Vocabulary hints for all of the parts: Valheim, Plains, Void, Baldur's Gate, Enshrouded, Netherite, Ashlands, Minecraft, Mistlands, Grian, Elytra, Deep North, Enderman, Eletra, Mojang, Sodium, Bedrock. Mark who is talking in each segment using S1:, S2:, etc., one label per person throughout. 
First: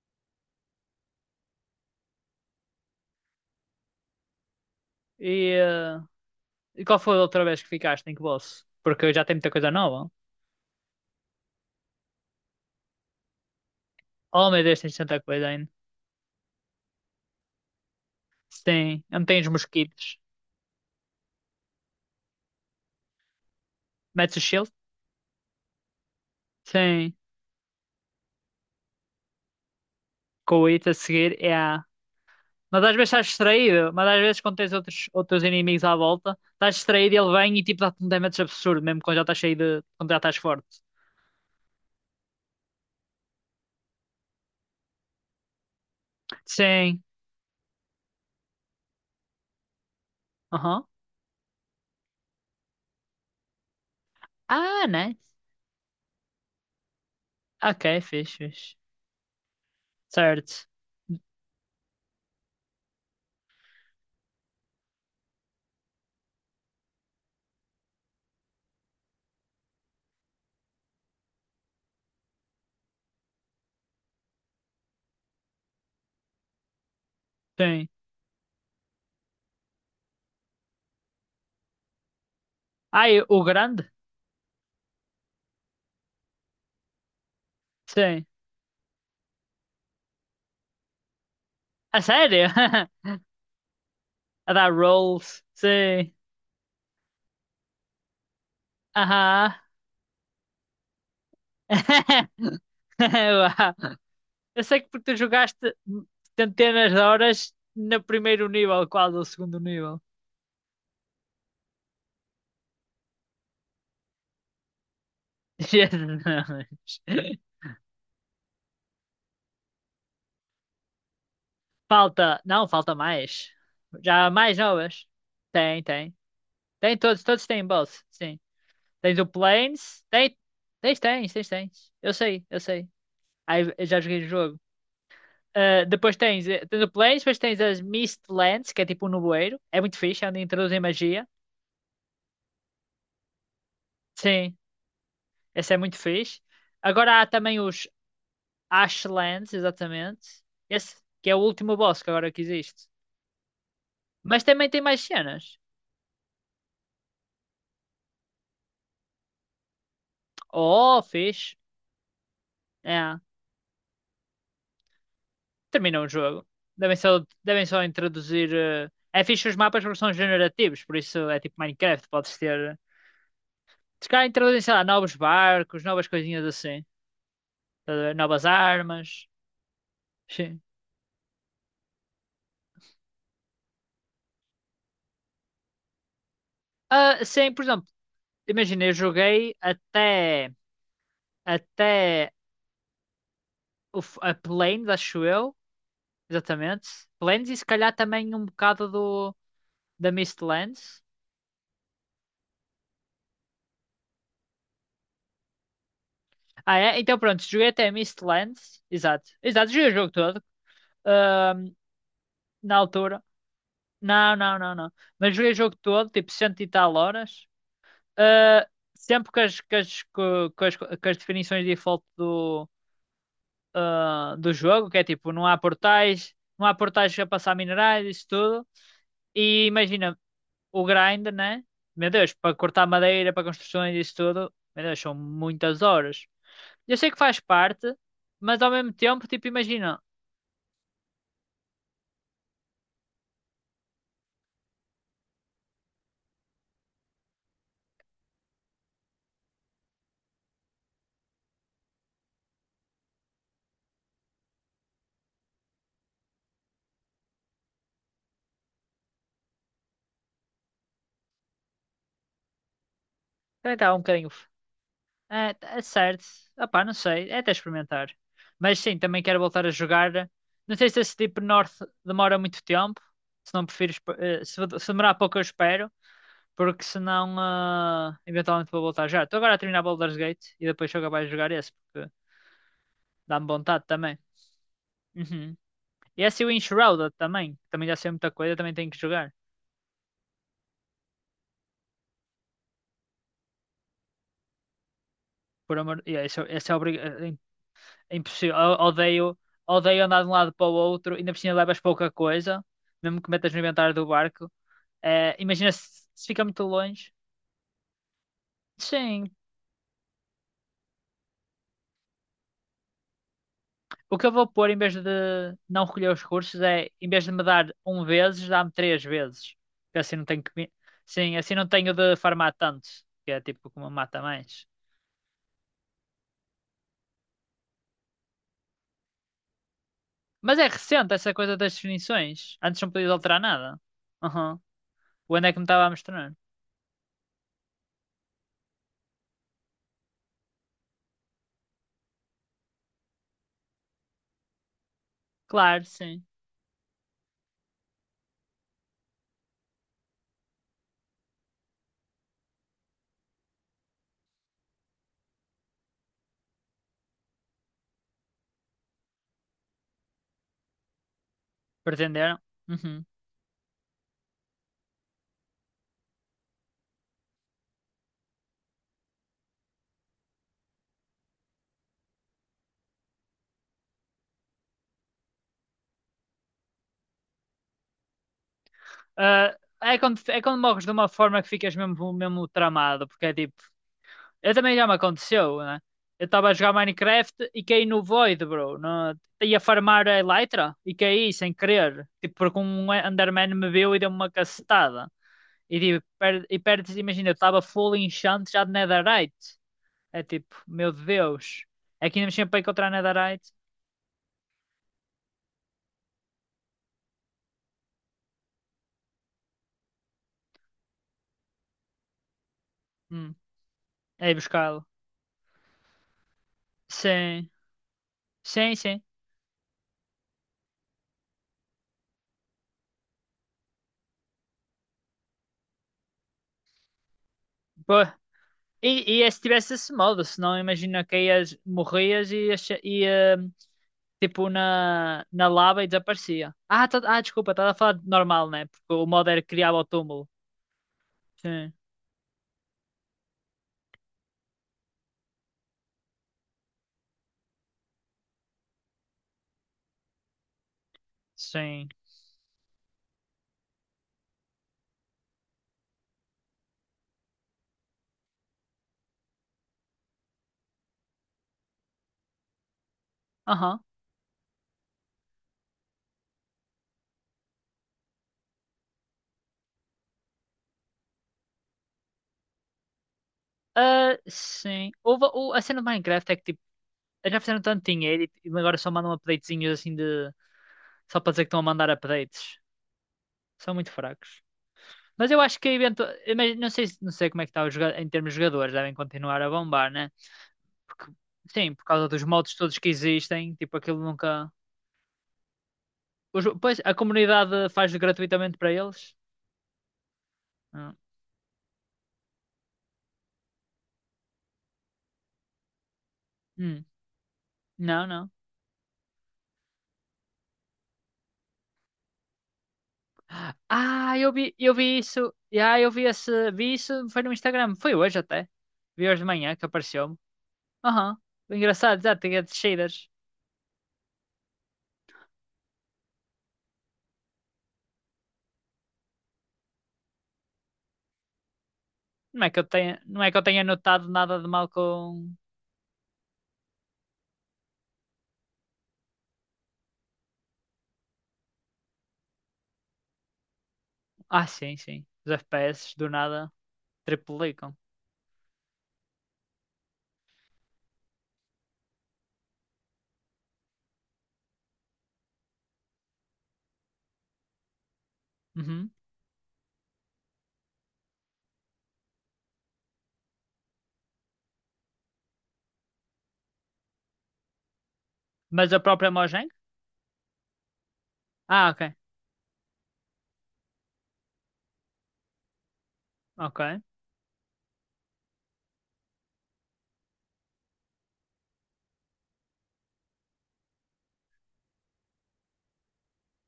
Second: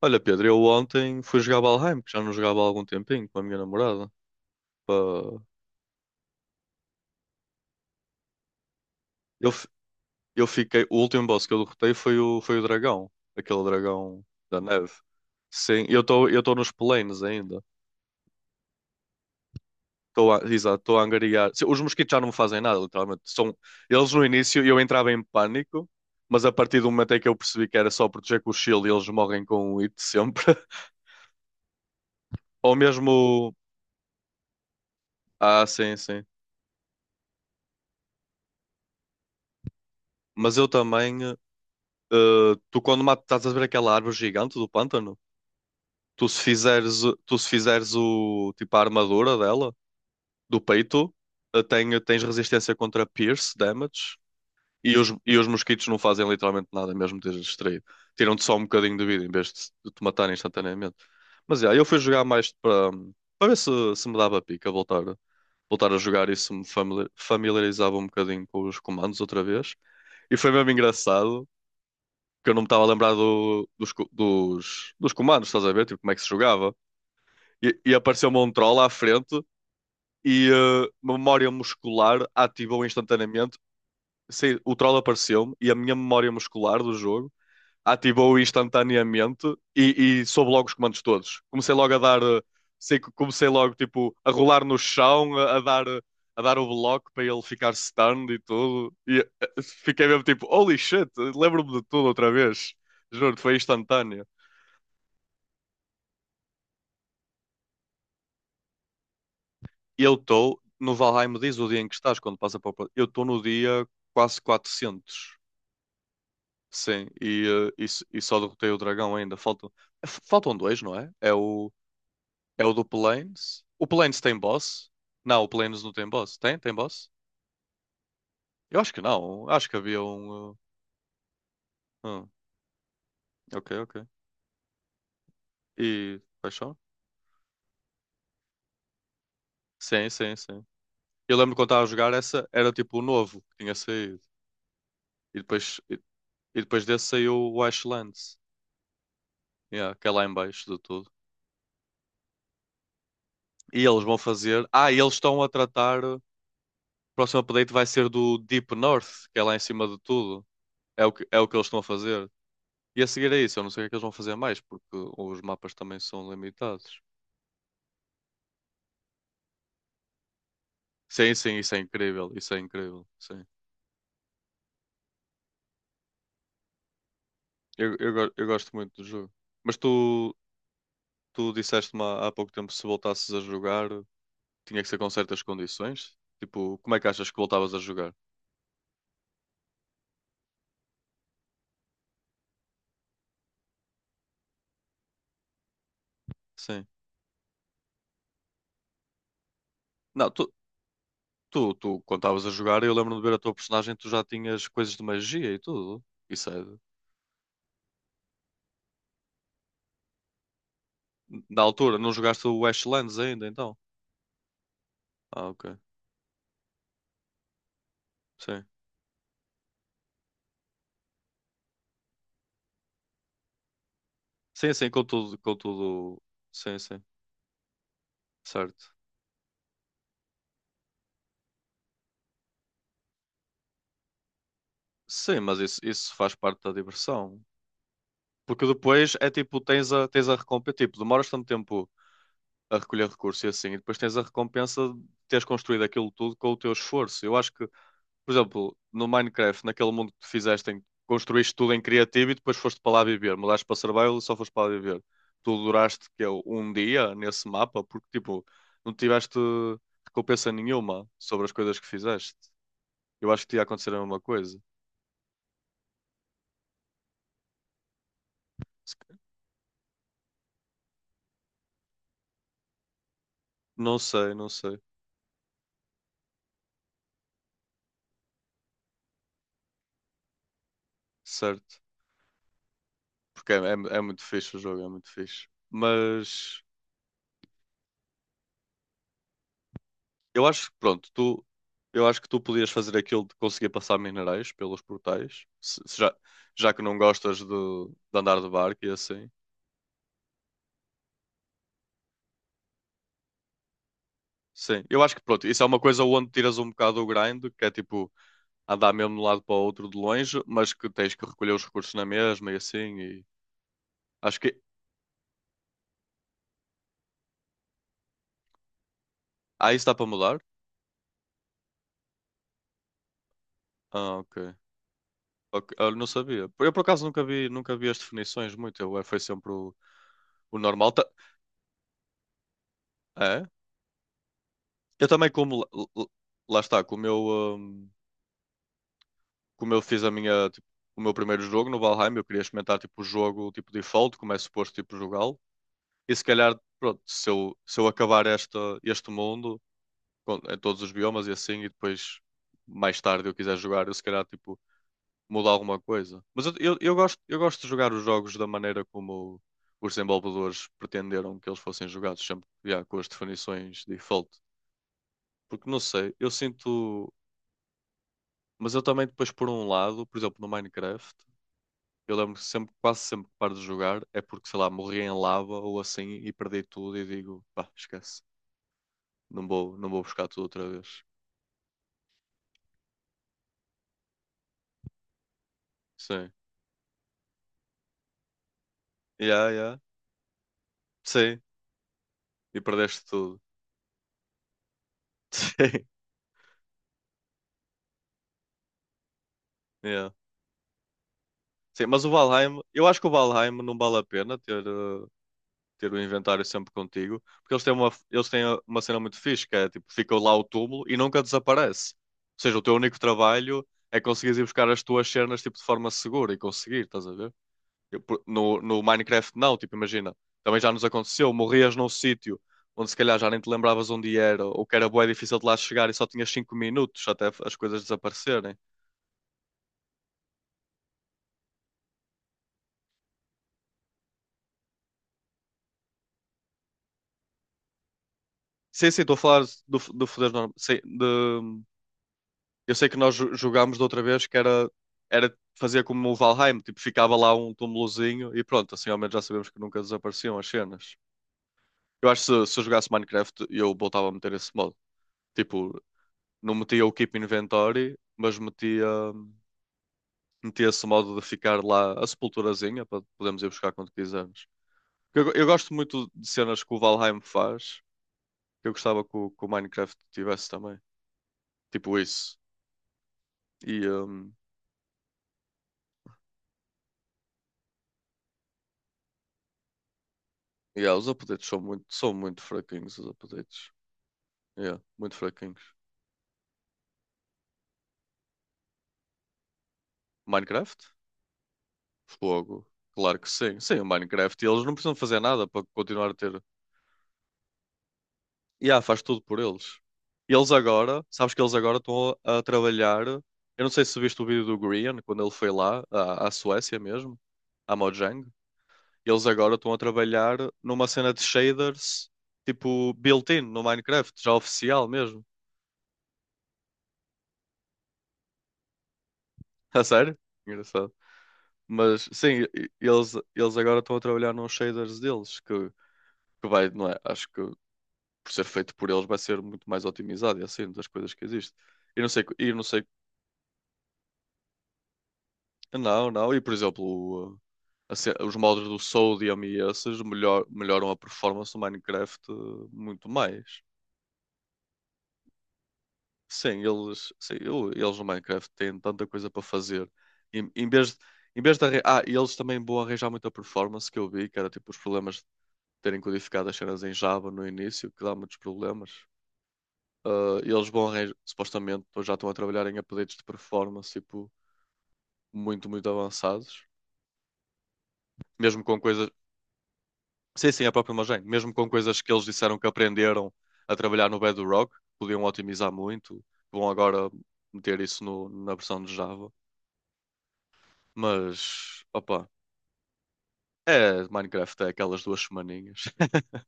S1: Olha, Pedro, eu ontem fui jogar Valheim, que já não jogava há algum tempinho, com a minha namorada. Pá,
S2: E, eh, e qual foi a outra vez que ficaste em que bolso? Porque já tem muita
S1: Eu, fi-
S2: coisa nova.
S1: eu fiquei. O último boss que eu derrotei foi o dragão, aquele dragão
S2: Oh
S1: da
S2: meu Deus,
S1: neve.
S2: tens tanta coisa ainda.
S1: Sim, eu estou nos planes ainda.
S2: Sim, não os mosquitos.
S1: Estou a, exato, estou a angariar. Os mosquitos já não me fazem nada, literalmente. São, eles no
S2: Metes o
S1: início
S2: shield?
S1: eu entrava em pânico, mas a partir do momento
S2: Sim.
S1: em que eu percebi que era só proteger com o shield e eles morrem com o hit sempre.
S2: Com o it a seguir é a.
S1: Ou
S2: Mas às vezes estás
S1: mesmo.
S2: distraído, mas às vezes quando tens outros
S1: Ah,
S2: inimigos à
S1: sim, sim.
S2: volta, estás distraído e ele vem e tipo dá-te um damage absurdo, mesmo quando já estás cheio de, quando já estás
S1: Mas
S2: forte.
S1: eu também. Tu quando matas estás a ver aquela árvore gigante do pântano, tu se fizeres,
S2: Sim.
S1: tu se fizeres o tipo a armadura dela, do
S2: Aham.
S1: peito, tens resistência contra pierce damage
S2: Ah,
S1: e os,
S2: nice.
S1: e os mosquitos não fazem literalmente nada, mesmo que estejas distraído.
S2: Ok, fixe,
S1: Tiram-te só um
S2: fixe.
S1: bocadinho de vida em vez de te matarem
S2: Certo.
S1: instantaneamente. Mas yeah, eu fui jogar mais para ver se, se me dava pica voltar, voltar a jogar e se me familiarizava um bocadinho com os comandos outra vez. E foi mesmo engraçado que eu não me estava a lembrar dos comandos, estás a ver? Tipo, como é que se jogava. E,
S2: Sim.
S1: e apareceu-me um troll à frente e memória muscular ativou
S2: Ai, o
S1: instantaneamente.
S2: grande?
S1: Sei, o troll apareceu-me e a minha memória muscular do jogo
S2: Sim.
S1: ativou instantaneamente e soube logo os comandos todos. Comecei logo a
S2: A
S1: dar. eh,
S2: sério?
S1: sei que comecei logo, tipo, a
S2: A
S1: rolar
S2: dar
S1: no chão,
S2: rolls?
S1: a dar.
S2: Sim.
S1: A dar o bloco para ele ficar stunned e tudo. E
S2: Aham.
S1: fiquei mesmo tipo, holy shit, lembro-me de tudo outra vez. Juro, foi
S2: Vá.
S1: instantâneo.
S2: Eu sei que porque tu jogaste centenas de horas no primeiro nível, quase o segundo nível.
S1: Eu estou, no Valheim diz o dia em que estás, quando passa para o Eu estou no dia quase 400.
S2: Jesus.
S1: Sim, e só derrotei o dragão ainda. Faltam dois, não é? É o,
S2: Falta,
S1: é
S2: não,
S1: o do
S2: falta mais.
S1: Planes. O Planes
S2: Já há
S1: tem
S2: mais
S1: boss?
S2: novas.
S1: Não, o Planes
S2: Tem,
S1: não tem
S2: tem.
S1: boss. Tem? Tem
S2: Tem
S1: boss?
S2: todos, todos têm boss, sim.
S1: Eu acho que
S2: Tens o
S1: não. Acho que havia
S2: Planes, tem,
S1: um.
S2: tens.
S1: eh,
S2: Eu
S1: hum,
S2: sei, eu sei.
S1: ok,
S2: Aí eu já
S1: ok.
S2: joguei o jogo. Ah, depois
S1: E.
S2: tens,
S1: Paixão?
S2: tens o Planes, depois tens as Mistlands, que é tipo um nevoeiro. É muito
S1: Sim,
S2: fixe, é
S1: sim,
S2: onde
S1: sim.
S2: introduzem magia.
S1: Eu lembro quando estava a jogar, essa era tipo o novo que tinha saído.
S2: Sim.
S1: E
S2: Esse é
S1: depois, e,
S2: muito fixe.
S1: e depois, desse
S2: Agora há
S1: saiu
S2: também
S1: o
S2: os
S1: Ashlands,
S2: Ashlands,
S1: yeah, que é lá em
S2: exatamente.
S1: baixo de
S2: Esse
S1: tudo.
S2: que é o último boss que agora que existe.
S1: E eles vão
S2: Mas
S1: fazer.
S2: também tem
S1: Ah, e
S2: mais
S1: eles estão
S2: cenas.
S1: a tratar. O próximo update vai ser do Deep North, que é lá em cima de tudo.
S2: Oh,
S1: É o que
S2: fixe.
S1: eles estão a fazer. E a
S2: É.
S1: seguir é isso. Eu não sei o que é que eles vão fazer mais, porque os mapas também
S2: Terminou o
S1: são
S2: jogo.
S1: limitados.
S2: Devem só introduzir, é fixe os mapas porque são generativos, por isso
S1: Sim,
S2: é
S1: sim,
S2: tipo
S1: isso é
S2: Minecraft,
S1: incrível.
S2: podes
S1: Isso é
S2: ter.
S1: incrível. Sim.
S2: Se calhar introduzem, sei lá, novos barcos, novas coisinhas assim.
S1: Eu,
S2: Estás a
S1: eu,
S2: ver?
S1: go-
S2: Novas
S1: eu gosto muito do
S2: armas.
S1: jogo. Mas tu,
S2: Sim.
S1: tu disseste-me há pouco tempo se voltasses a jogar, tinha que ser com certas condições. Tipo, como é que
S2: Ah,
S1: achas que
S2: sim, por
S1: voltavas a
S2: exemplo,
S1: jogar?
S2: imagina, eu joguei até, até o, a Plains, acho eu.
S1: Sim.
S2: Exatamente. Lands e se calhar também um bocado do, da
S1: Não, tu,
S2: Mistlands.
S1: Tu, tu, Quando estavas a jogar, eu lembro-me de ver a tua personagem, tu já tinhas coisas de magia e tudo. Isso é.
S2: Ah, é? Então pronto, joguei até Mistlands. Exato. Exato, joguei o jogo todo.
S1: Na
S2: Ahm,
S1: altura, não jogaste o
S2: na
S1: Ashlands
S2: altura.
S1: ainda, então?
S2: Não, não, não, não. Mas
S1: Ah,
S2: joguei o
S1: ok.
S2: jogo todo, tipo cento e tal horas.
S1: Sim.
S2: Ah, sempre com as, com as, com as, com as definições de default do, ah, do
S1: Sim, sim,
S2: jogo, que
S1: com
S2: é tipo,
S1: tudo,
S2: não
S1: com
S2: há
S1: tudo.
S2: portais, não há
S1: Sim, sim.
S2: portais a passar minerais, isso tudo.
S1: Certo.
S2: E imagina, o grind, né? Meu Deus, para cortar madeira, para construções e isso tudo, meu Deus, são
S1: Sim, mas isso,
S2: muitas
S1: isso
S2: horas.
S1: faz parte da
S2: Eu sei que
S1: diversão.
S2: faz parte, mas
S1: Porque
S2: ao mesmo
S1: depois
S2: tempo,
S1: é
S2: tipo,
S1: tipo, tens
S2: imagina,
S1: a, tens a recompensa. Tipo, demoras tanto tempo a recolher recursos e assim, e depois tens a recompensa de teres construído aquilo tudo com o teu esforço. Eu acho que por exemplo, no Minecraft, naquele mundo que tu fizeste, que construíste tudo em criativo e depois foste para lá viver. Mudaste para survival e só foste para lá viver. Tu duraste que é um dia nesse mapa porque tipo, não tiveste recompensa nenhuma sobre as coisas que fizeste. Eu acho que te ia
S2: também
S1: acontecer
S2: está
S1: a
S2: um
S1: mesma
S2: bocadinho.
S1: coisa.
S2: É, é certo, opá, não sei, é até experimentar. Mas
S1: Se
S2: sim,
S1: ca-
S2: também quero voltar a jogar. Não sei se esse tipo North demora muito tempo, se não prefiro,
S1: Não sei, não
S2: se
S1: sei,
S2: se demorar pouco eu espero, porque senão, ah, eventualmente vou voltar já. Estou agora a terminar Baldur's Gate e depois sou capaz de jogar esse,
S1: certo?
S2: porque dá-me
S1: Porque é, é,
S2: vontade
S1: é
S2: também.
S1: muito fixe o jogo, é muito fixe.
S2: Uhum. E esse é assim o
S1: Mas
S2: Enshrouded também, que também já sei muita coisa, também tenho que jogar.
S1: eu acho que, pronto, tu, eu acho que tu podias fazer aquilo de conseguir passar minerais pelos portais,
S2: Por
S1: se
S2: amor,
S1: já,
S2: e é, esse,
S1: já
S2: esse é,
S1: que não
S2: obrig... é
S1: gostas de,
S2: é
S1: de andar de
S2: impossível.
S1: barco e assim.
S2: Odeio, odeio andar de um lado para o outro, ainda por cima levas pouca coisa, mesmo que metas no inventário do barco.
S1: Sim, eu acho que,
S2: Eh,
S1: pronto, isso é
S2: imagina
S1: uma coisa
S2: se, se
S1: onde
S2: fica
S1: tiras
S2: muito
S1: um bocado o
S2: longe.
S1: grind, que é tipo andar mesmo de um
S2: Sim,
S1: lado para o outro de longe, mas que tens que recolher os recursos na mesma e assim. E
S2: o que eu
S1: acho
S2: vou
S1: que.
S2: pôr em vez de não recolher os recursos é, em vez de me dar um vezes, dá-me três vezes.
S1: Ah, isso dá
S2: Porque
S1: para
S2: assim não
S1: mudar?
S2: tenho que, sim, assim não tenho de farmar tanto, que é tipo como
S1: Ah,
S2: mata
S1: ok.
S2: mais.
S1: Ok, eu não sabia. Eu por acaso nunca vi, nunca vi as definições muito, foi sempre o
S2: Mas é
S1: normal.
S2: recente essa coisa das definições. Antes não podia alterar
S1: É?
S2: nada. Aham.
S1: Eu também,
S2: O André que me
S1: como.
S2: estava a mostrar.
S1: Lá está, com o meu. hum, Como eu fiz a minha, tipo, o meu primeiro jogo no Valheim, eu queria experimentar tipo o jogo tipo default, como é suposto tipo jogá-lo.
S2: Claro,
S1: E se
S2: sim.
S1: calhar, pronto, se eu acabar esta, este mundo em todos os biomas e assim, e depois mais tarde eu quiser jogar, eu se calhar tipo mudar alguma coisa. Mas eu gosto de jogar os jogos da maneira como os desenvolvedores pretenderam que eles fossem jogados,
S2: Pretenderam.
S1: sempre yeah, com
S2: Uhum.
S1: as definições default. Porque não sei, eu sinto. Mas eu também depois por um lado, por exemplo, no Minecraft. Eu lembro que sempre, quase sempre que paro de jogar é porque, sei lá, morri em lava ou assim e perdi tudo e digo, pá, esquece. Não vou, não
S2: Ah,
S1: vou buscar
S2: é
S1: tudo
S2: quando
S1: outra
S2: morres de
S1: vez.
S2: uma forma que ficas mesmo, mesmo tramado. Porque é tipo. Eu também já me aconteceu, né? Eu
S1: Sim.
S2: estava a jogar Minecraft e caí no Void, bro. No,
S1: Yeah,
S2: ia
S1: yeah.
S2: farmar a Elytra e caí
S1: Sim.
S2: sem querer. Tipo, porque
S1: E
S2: um
S1: perdeste tudo.
S2: Enderman me viu e deu-me uma cacetada. E
S1: Sim.
S2: tipo, e perdes, imagina, eu estava full enchant já de Netherite.
S1: Yeah.
S2: É tipo, meu Deus.
S1: Sim, mas o
S2: Aqui ainda me sempre para
S1: Valheim, eu
S2: encontrar
S1: acho que o Valheim
S2: Netherite.
S1: não vale a pena ter, ter o inventário sempre contigo, porque eles têm uma cena muito fixe, que é tipo, fica lá o túmulo e nunca desaparece. Ou seja, o teu único
S2: Hum.
S1: trabalho é
S2: É ir
S1: conseguires ir buscar as
S2: buscá-lo.
S1: tuas cenas tipo, de forma segura e conseguir, estás a ver?
S2: Sim.
S1: Eu, por- No,
S2: Sim,
S1: no
S2: sim.
S1: Minecraft, não, tipo, imagina. Também já nos aconteceu, morrias num sítio onde se calhar já nem te lembravas onde era, ou que era bué difícil de lá chegar e só tinhas 5 minutos até as coisas
S2: Pô.
S1: desaparecerem.
S2: E é se tivesse esse modo, senão imagina que ias, morrias e ias, ia, tipo na, na lava e desaparecia. Ah, ah desculpa, estava a falar de normal, né? Porque
S1: Sim, sim,
S2: o
S1: estou a
S2: modo
S1: falar
S2: era criar
S1: do,
S2: o
S1: do
S2: túmulo.
S1: foder normal. Sim,
S2: Sim,
S1: eu sei que nós jogámos da outra vez que era, era fazer como o Valheim, tipo, ficava lá um túmulozinho e pronto, assim ao menos já sabemos que nunca desapareciam as cenas.
S2: sim.
S1: Eu acho que se eu jogasse Minecraft, eu voltava a meter esse modo. Tipo, não metia o Keep Inventory, mas metia. Metia-se o modo de ficar lá a sepulturazinha para podermos ir buscar
S2: Aham.
S1: quando quisermos. Porque eu gosto muito de cenas que o Valheim faz, que eu gostava que o, Minecraft tivesse também. Tipo isso. E,
S2: Ah, sim. A cena do Minecraft é que tipo, eles já fizeram tanto dinheiro e agora só mandam updatezinhos assim de.
S1: yeah, os
S2: Só para dizer
S1: updates
S2: que
S1: são
S2: estão a
S1: muito,
S2: mandar
S1: são muito
S2: updates.
S1: fraquinhos, os updates.
S2: São muito fracos.
S1: Yeah, muito
S2: Mas eu acho que
S1: fraquinhos.
S2: eventu... mas não sei, não sei como é que está o em termos de jogadores, devem continuar a bombar, né?
S1: Minecraft?
S2: Porque, sim, por causa dos modos
S1: Fogo.
S2: todos que
S1: Claro que
S2: existem,
S1: sim.
S2: tipo,
S1: Sim, o
S2: aquilo
S1: Minecraft. E
S2: nunca.
S1: eles não precisam fazer nada para continuar a ter
S2: Os... Pois a comunidade faz gratuitamente
S1: e
S2: para
S1: yeah,
S2: eles?
S1: faz tudo por eles. E eles
S2: Ah,
S1: agora, sabes que eles agora estão a trabalhar. Eu não sei se viste o vídeo do Grian quando ele foi lá, à Suécia
S2: hum,
S1: mesmo, à
S2: não,
S1: Mojang.
S2: não.
S1: Eles agora estão a trabalhar numa cena de shaders, tipo built-in no Minecraft,
S2: Ah,
S1: já
S2: eu
S1: oficial
S2: vi
S1: mesmo.
S2: isso. Ah, eu vi esse, vi isso, foi no Instagram, foi hoje até. Vi hoje de manhã que
S1: A
S2: apareceu-me.
S1: sério? Engraçado.
S2: Aham. Engraçado,
S1: Mas
S2: já tinha
S1: sim, e-
S2: descidas.
S1: eles, eles agora estão a trabalhar nos shaders deles, que vai, não é? Acho que por ser feito por eles vai ser muito mais otimizado e assim, das coisas que existe. E não sei,
S2: Não é
S1: e
S2: que
S1: não
S2: eu
S1: sei.
S2: tenha, não é que eu tenha notado nada de mal com.
S1: Não, não. E por exemplo, o, os modos do Sodium e esses melhoram a performance do Minecraft muito mais.
S2: Ah, sim, sim. Os FPS do nada
S1: Sim, eles, sim,
S2: triplicam.
S1: eles no Minecraft têm tanta coisa para fazer. Em, em vez, de- em vez de arran-. Ah, e eles também vão arranjar muita performance que eu vi, que era tipo os problemas de terem codificado as cenas em Java no início, que dá muitos problemas.
S2: Uhum.
S1: Ah, e eles vão arranjar, supostamente, já estão a trabalhar em updates de performance tipo, muito, muito avançados mesmo
S2: Mas
S1: com
S2: a
S1: coisas.
S2: própria Mojang?
S1: Sim, sim, a própria imagem. Mesmo com
S2: Ah, ok.
S1: coisas que eles disseram que aprenderam a trabalhar no Bedrock, podiam otimizar muito.
S2: Ok.
S1: Vão agora meter isso na versão de Java. Mas, opa, é Minecraft, é aquelas duas semaninhas.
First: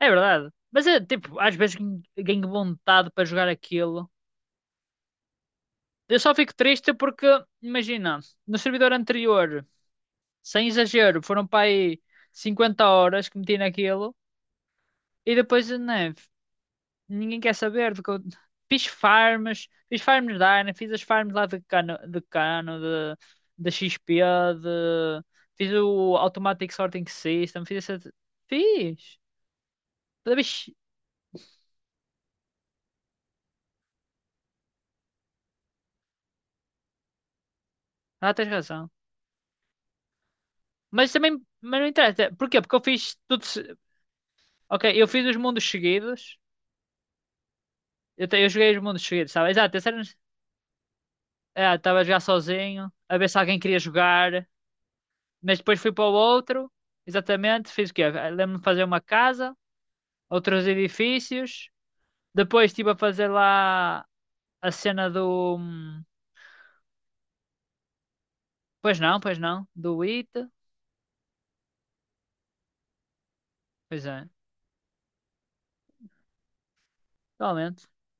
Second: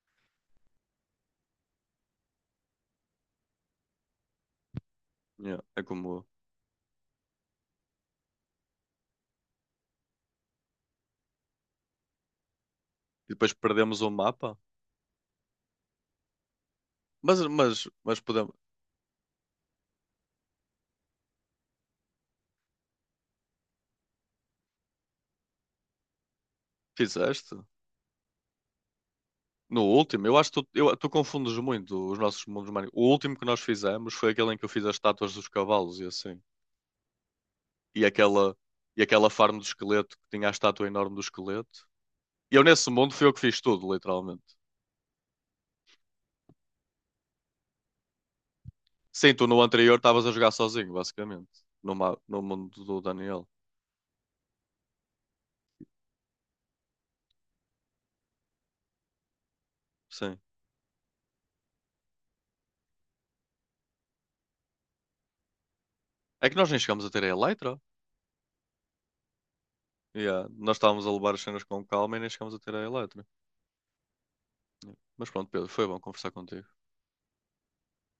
S2: É verdade. Mas é tipo, às vezes ganho vontade para jogar aquilo.
S1: Yeah, é
S2: Eu
S1: como.
S2: só fico triste porque, imagina, no servidor anterior, sem exagero, foram para aí 50 horas
S1: E
S2: que
S1: depois
S2: meti
S1: perdemos o
S2: naquilo
S1: mapa.
S2: e depois, né,
S1: Mas,
S2: ninguém quer
S1: mas,
S2: saber do que eu...
S1: mas podemos.
S2: Fiz farms da Ana, fiz as farms lá de cano, de cano, de XP, de... Fiz o Automatic Sorting
S1: Fizeste?
S2: System, fiz essa... Fiz.
S1: No último, eu acho que tu confundes muito os nossos mundos. Minecraft. O último que nós fizemos foi aquele em que eu fiz as estátuas dos cavalos e assim. E
S2: Ah, tens
S1: aquela,
S2: razão.
S1: e aquela farm do esqueleto que tinha a estátua
S2: Mas
S1: enorme do
S2: também, mas
S1: esqueleto.
S2: não interessa.
S1: E
S2: Porquê?
S1: eu
S2: Porque eu
S1: nesse mundo
S2: fiz
S1: fui eu que
S2: tudo.
S1: fiz tudo, literalmente.
S2: Ok, eu fiz os mundos seguidos. Eu, eu joguei os mundos seguidos,
S1: Sim, tu
S2: sabe?
S1: no
S2: Exato, esse
S1: anterior
S2: era...
S1: estavas a jogar sozinho, basicamente.
S2: ah,
S1: No,
S2: estava a
S1: ma-
S2: jogar
S1: no mundo
S2: sozinho,
S1: do
S2: a ver se
S1: Daniel.
S2: alguém queria jogar. Mas depois fui para o outro. Exatamente, fiz o quê? Ah, lembro-me de fazer uma casa,
S1: Sim.
S2: outros edifícios. Depois estive a fazer lá a cena do.
S1: É que nós nem chegámos a ter a Eletra.
S2: Pois não, pois não. Do IT.
S1: Yeah. Nós estávamos a levar as cenas com calma e nem chegámos a ter a Eletra.
S2: Pois é,
S1: Yeah. Mas pronto, Pedro, foi bom conversar contigo.
S2: realmente.